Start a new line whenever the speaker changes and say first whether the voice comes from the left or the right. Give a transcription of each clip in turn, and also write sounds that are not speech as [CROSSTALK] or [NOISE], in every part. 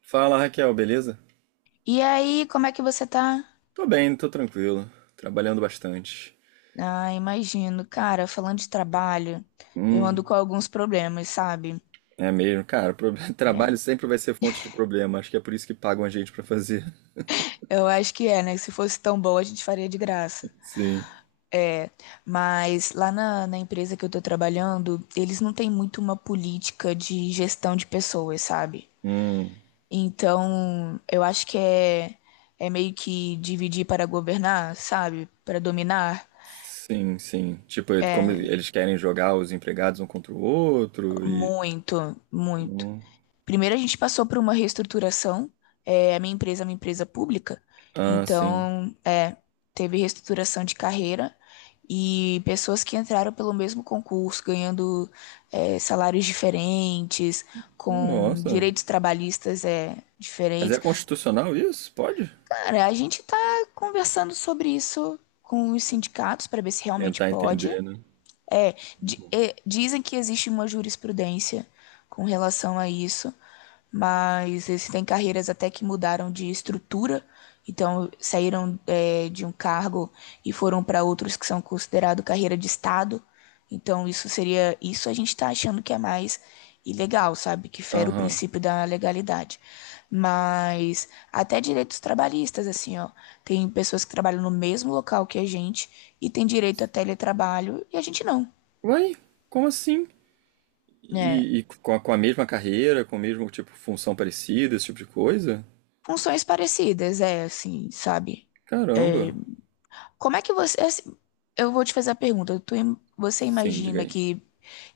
right: Fala, Raquel, beleza?
left: E aí, como é que você tá?
right: Tô bem, tô tranquilo, trabalhando bastante.
left: Ah, imagino. Cara, falando de trabalho, eu ando
right: Hum,
left: com alguns problemas, sabe?
right: É mesmo, cara, [LAUGHS]
left: É.
right: trabalho sempre vai ser fonte de problema, acho que é por isso que pagam a gente pra fazer.
left: Eu acho que é, né? Se fosse tão bom, a gente faria de graça.
right: [LAUGHS] Sim.
left: É, mas lá na empresa que eu tô trabalhando, eles não têm muito uma política de gestão de pessoas, sabe?
right: Hum,
left: Então, eu acho que é meio que dividir para governar, sabe? Para dominar.
right: sim, sim. Tipo, como eles querem jogar os empregados um contra o outro e.
left: Muito, muito.
right: Hum,
left: Primeiro a gente passou por uma reestruturação, a minha empresa é uma empresa pública,
right: ah, sim.
left: então teve reestruturação de carreira e pessoas que entraram pelo mesmo concurso, ganhando salários diferentes, com
right: Nossa,
left: direitos trabalhistas
right: mas é
left: diferentes.
right: constitucional isso? Pode?
left: Cara, a gente tá conversando sobre isso com os sindicatos para ver se realmente
right: Tentar
left: pode.
right: entender, né?
left: É, dizem que existe uma jurisprudência com relação a isso, mas existem carreiras até que mudaram de estrutura, então saíram de um cargo e foram para outros que são considerados carreira de Estado. Então isso seria. Isso a gente está achando que é mais ilegal, sabe? Que fere o
right: Aham.
left: princípio da legalidade. Mas até direitos trabalhistas, assim, ó. Tem pessoas que trabalham no mesmo local que a gente e tem direito a teletrabalho e a gente não.
right: Uai, como assim?
left: Né,
right: E, com a mesma carreira, com o mesmo tipo função parecida, esse tipo de coisa?
left: funções parecidas, é assim, sabe?
right: Caramba.
left: Como é que você. É assim, eu vou te fazer a pergunta. Você
right: Sim, diga
left: imagina
right: aí.
left: que,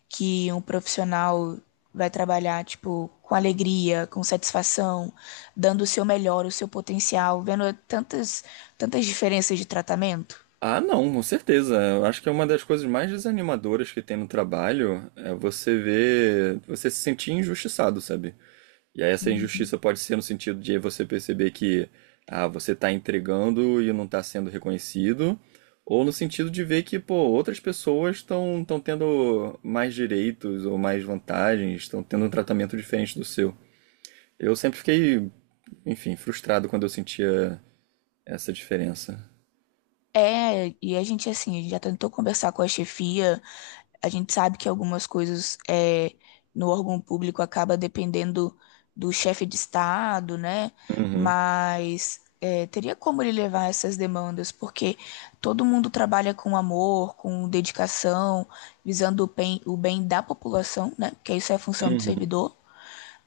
left: que um profissional vai trabalhar, tipo, com alegria, com satisfação, dando o seu melhor, o seu potencial, vendo tantas, tantas diferenças de tratamento?
right: Ah, não, com certeza. Eu acho que é uma das coisas mais desanimadoras que tem no trabalho é você ver, você se sentir injustiçado, sabe? E aí essa injustiça pode ser no sentido de você perceber que ah, você tá entregando e não tá sendo reconhecido, ou no sentido de ver que, pô, outras pessoas estão tendo mais direitos ou mais vantagens, estão tendo um tratamento diferente do seu. Eu sempre fiquei, enfim, frustrado quando eu sentia essa diferença.
left: É, e a gente, assim, a gente já tentou conversar com a chefia. A gente sabe que algumas coisas no órgão público acaba dependendo do chefe de Estado, né?
right: Uhum.
left: Mas teria como ele levar essas demandas, porque todo mundo trabalha com amor, com dedicação, visando o bem da população, né? Porque isso é a função do
right: Uhum.
left: servidor.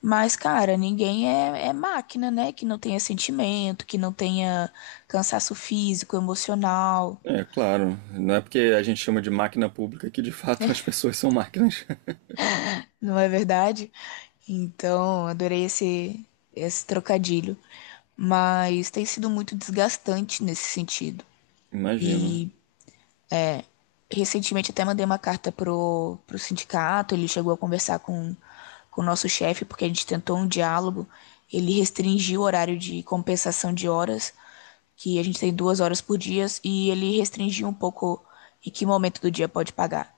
left: Mas, cara, ninguém é máquina, né? Que não tenha sentimento, que não tenha cansaço físico, emocional.
right: É, claro. Não é porque a gente chama de máquina pública que de fato as pessoas são máquinas. [LAUGHS]
left: Não é verdade? Então, adorei esse trocadilho. Mas tem sido muito desgastante nesse sentido.
right: Imagino.
left: E recentemente até mandei uma carta pro sindicato. Ele chegou a conversar com o nosso chefe, porque a gente tentou um diálogo. Ele restringiu o horário de compensação de horas, que a gente tem 2 horas por dia, e ele restringiu um pouco em que momento do dia pode pagar.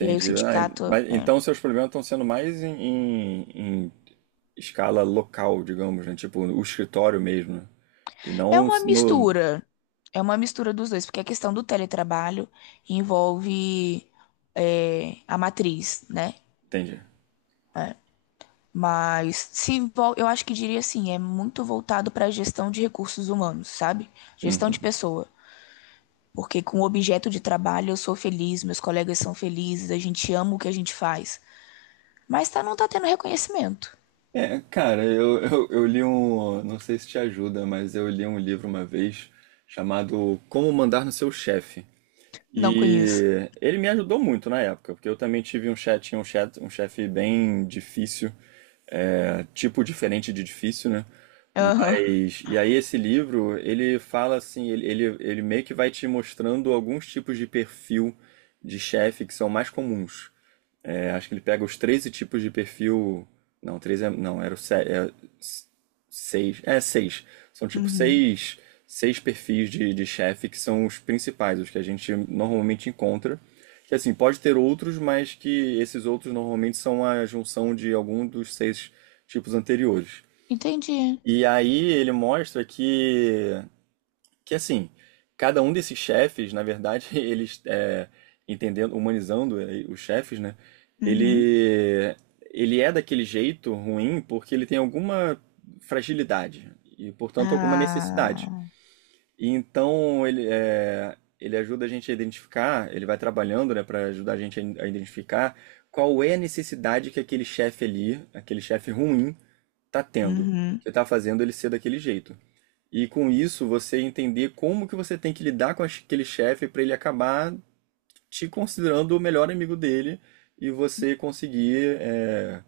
left: E aí o
right: Ah,
left: sindicato.
right: mas então seus problemas estão sendo mais em escala local, digamos, né? Tipo, o escritório mesmo, né? E
left: É
right: não
left: uma
right: no.
left: mistura. É uma mistura dos dois, porque a questão do teletrabalho envolve a matriz, né?
right: Entendi.
left: Mas se envol- eu acho que diria assim, é muito voltado para a gestão de recursos humanos, sabe? Gestão de
right: Uhum.
left: pessoa. Porque com o objeto de trabalho eu sou feliz, meus colegas são felizes, a gente ama o que a gente faz. Mas tá, não tá tendo reconhecimento.
right: É, cara, eu li um. Não sei se te ajuda, mas eu li um livro uma vez chamado Como Mandar no Seu Chefe.
left: Não conheço.
right: E ele me ajudou muito na época, porque eu também tive um chat, tinha um chat, um chefe bem difícil, é, tipo diferente de difícil, né?
left: Aham.
right: Mas, e aí esse livro, ele fala assim, ele meio que vai te mostrando alguns tipos de perfil de chefe que são mais comuns. É, acho que ele pega os 13 tipos de perfil. Não, 13 é, não, era o 7. Seis. É, seis. São tipo
left: Uhum.
right: seis, seis perfis de chefe que são os principais, os que a gente normalmente encontra. Que assim, pode ter outros, mas que esses outros normalmente são a junção de algum dos seis tipos anteriores.
left: Entendi.
right: E aí ele mostra que assim, cada um desses chefes, na verdade, [LAUGHS] eles é, entendendo, humanizando os chefes, né?
left: Uhum.
right: Ele ele é daquele jeito ruim porque ele tem alguma fragilidade e, portanto, alguma necessidade.
left: Ah.
right: E então ele é, ele ajuda a gente a identificar, ele vai trabalhando, né, para ajudar a gente a identificar qual é a necessidade que aquele chefe ali, aquele chefe ruim, tá tendo,
left: Uhum.
right: que tá fazendo ele ser daquele jeito. E com isso você entender como que você tem que lidar com aquele chefe para ele acabar te considerando o melhor amigo dele e você conseguir é,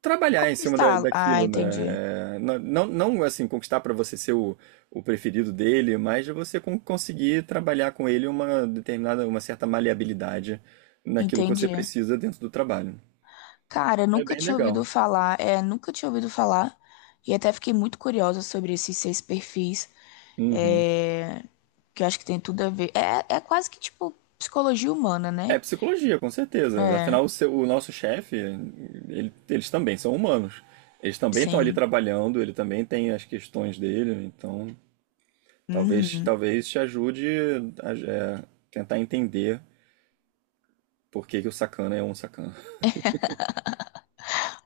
right: trabalhar em cima
left: Conquistá-lo. Ah,
right: daquilo,
left: entendi.
right: né? É, não, não assim conquistar para você ser o preferido dele, mas de você conseguir trabalhar com ele uma determinada, uma certa maleabilidade naquilo que você
left: Entendi.
right: precisa dentro do trabalho.
left: Cara,
right: É
left: nunca
right: bem
left: tinha
right: legal.
left: ouvido falar, é, nunca tinha ouvido falar, e até fiquei muito curiosa sobre esses seis perfis,
right: Uhum.
left: é, que eu acho que tem tudo a ver. É quase que tipo psicologia humana,
right: É
left: né?
right: psicologia, com certeza.
left: É,
right: Afinal, o, o nosso chefe, eles também são humanos. Eles também estão ali
left: sim.
right: trabalhando, ele também tem as questões dele, então talvez
left: Uhum.
right: talvez te ajude a é, tentar entender por que que o sacana é um sacana.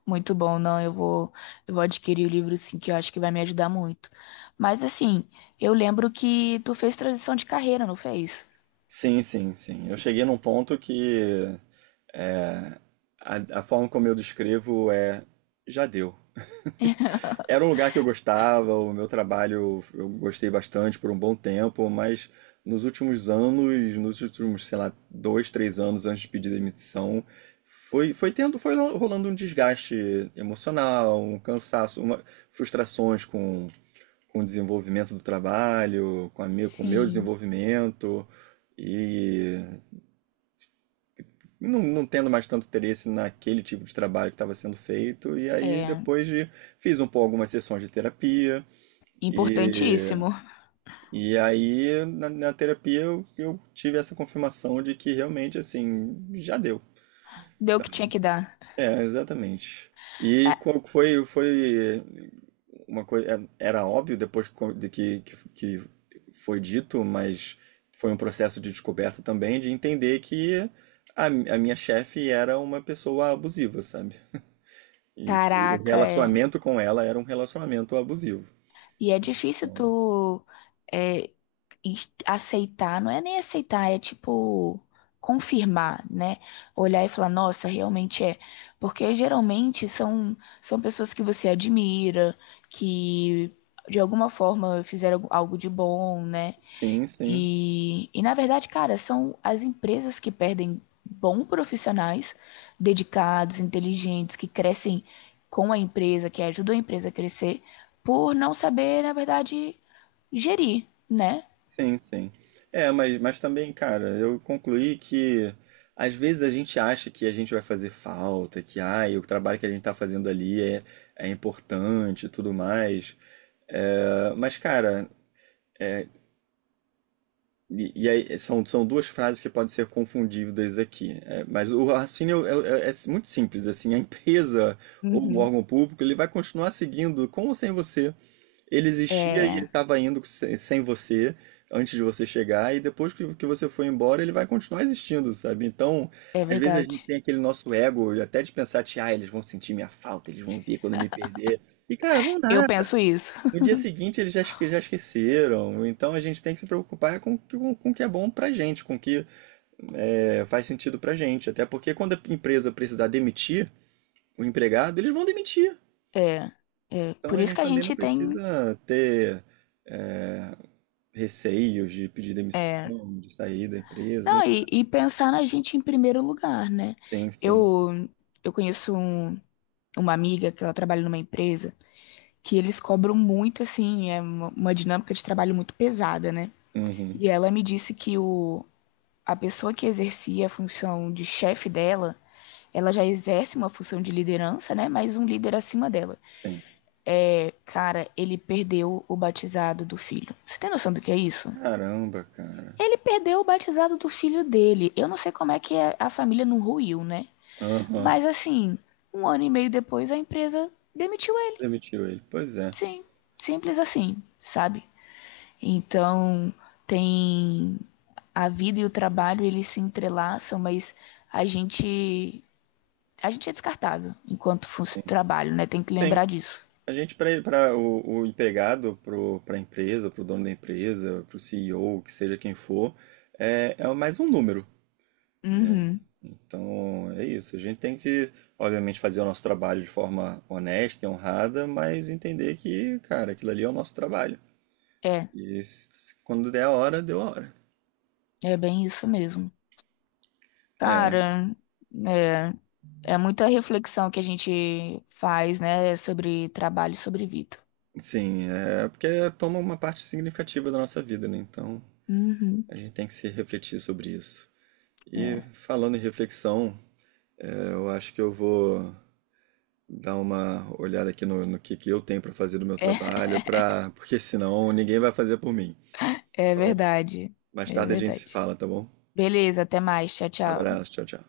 left: Muito bom, não, eu vou adquirir o livro, sim, que eu acho que vai me ajudar muito. Mas assim, eu lembro que tu fez transição de carreira, não fez?
right: Sim, sim, sim. Eu cheguei num ponto que é, a forma como eu descrevo é já deu. Era um lugar que eu gostava, o meu trabalho eu gostei bastante por um bom tempo, mas nos últimos anos, nos últimos, sei lá, dois, três anos antes de pedir demissão, foi, foi tendo, foi rolando um desgaste emocional, um cansaço, uma, frustrações com o desenvolvimento do trabalho, com a minha, com o meu
left: Sim,
right: desenvolvimento e não, não tendo mais tanto interesse naquele tipo de trabalho que estava sendo feito. E aí
left: é
right: depois de, fiz um pouco algumas sessões de terapia, e,
left: importantíssimo.
right: e aí, na terapia, eu tive essa confirmação de que realmente, assim, já deu,
left: Deu o que
right: sabe?
left: tinha que dar.
right: É, exatamente. E
left: É.
right: qual que foi, foi uma coisa, era óbvio depois de que foi dito, mas foi um processo de descoberta também, de entender que a minha chefe era uma pessoa abusiva, sabe? E que o
left: Caraca, é.
right: relacionamento com ela era um relacionamento abusivo.
left: E é difícil
right: Então,
left: tu é, e- aceitar, não é nem aceitar, é tipo confirmar, né? Olhar e falar, nossa, realmente é. Porque geralmente são pessoas que você admira, que de alguma forma fizeram algo de bom, né?
right: sim, sim.
left: E na verdade, cara, são as empresas que perdem bons profissionais, dedicados, inteligentes, que crescem com a empresa, que ajudam a empresa a crescer, por não saber, na verdade, gerir, né?
right: Sim, sim. É, mas também, cara, eu concluí que às vezes a gente acha que a gente vai fazer falta, que ai, o trabalho que a gente tá fazendo ali é, é importante e tudo mais. É, mas, cara, é, e aí, são, são duas frases que podem ser confundidas aqui. É, mas o raciocínio é, é muito simples, assim, a empresa ou o
left: Uhum.
right: órgão público, ele vai continuar seguindo com ou sem você. Ele existia e ele
left: É,
right: estava indo sem você antes de você chegar, e depois que você foi embora, ele vai continuar existindo, sabe? Então,
left: é
right: às vezes a gente
left: verdade.
right: tem aquele nosso ego, até de pensar, que, ah, eles vão sentir minha falta, eles vão vir quando me perder. E, cara, vão
left: Eu
right: nada.
left: penso isso.
right: No dia seguinte eles já, já esqueceram. Então a gente tem que se preocupar com, com o que é bom pra gente, com o que é, faz sentido pra gente. Até porque quando a empresa precisar demitir o empregado, eles vão demitir.
left: É, é
right: Então
left: por
right: a
left: isso
right: gente
left: que a
right: também não
left: gente tem.
right: precisa ter. É, receios de pedir
left: É,
right: demissão, de sair da empresa,
left: não,
right: nem
left: e,
right: nada.
left: e pensar na gente em primeiro lugar, né?
right: Sim, sim.
left: Eu, eu conheço uma amiga que ela trabalha numa empresa, que eles cobram muito, assim, é uma dinâmica de trabalho muito pesada, né?
right: Uhum.
left: E ela me disse que o, a pessoa que exercia a função de chefe dela, ela já exerce uma função de liderança, né? Mas um líder acima dela.
right: Sim.
left: É, cara, ele perdeu o batizado do filho. Você tem noção do que é isso?
right: Caramba, cara.
left: Ele perdeu o batizado do filho dele. Eu não sei como é que a família não ruiu, né?
right: Aham.
left: Mas assim, um ano e meio depois a empresa demitiu ele.
right: Demitiu ele. Pois é.
left: Sim, simples assim, sabe? Então, tem a vida e o trabalho, eles se entrelaçam, mas a gente a gente é descartável enquanto fosse trabalho, né? Tem que
right: Sim.
left: lembrar disso.
right: A gente, para o empregado, para a empresa, para o dono da empresa, para o CEO, que seja quem for, é, é mais um número, né?
left: Uhum.
right: Então, é isso. A gente tem que, obviamente, fazer o nosso trabalho de forma honesta e honrada, mas entender que, cara, aquilo ali é o nosso trabalho.
left: É,
right: E quando der a hora, deu a hora.
left: é bem isso mesmo.
right: É,
left: Cara, é, é muita reflexão que a gente faz, né, sobre trabalho, e sobre vida.
right: sim, é porque toma uma parte significativa da nossa vida, né? Então
left: Uhum.
right: a gente tem que se refletir sobre isso. E
left: É,
right: falando em reflexão, é, eu acho que eu vou dar uma olhada aqui no, no que eu tenho para fazer do meu
left: é,
right: trabalho, pra... porque senão ninguém vai fazer por mim.
left: é
right: Então,
left: verdade.
right: mais
left: É
right: tarde a gente se
left: verdade.
right: fala, tá bom?
left: Beleza, até mais. Tchau, tchau.
right: Abraço, tchau, tchau.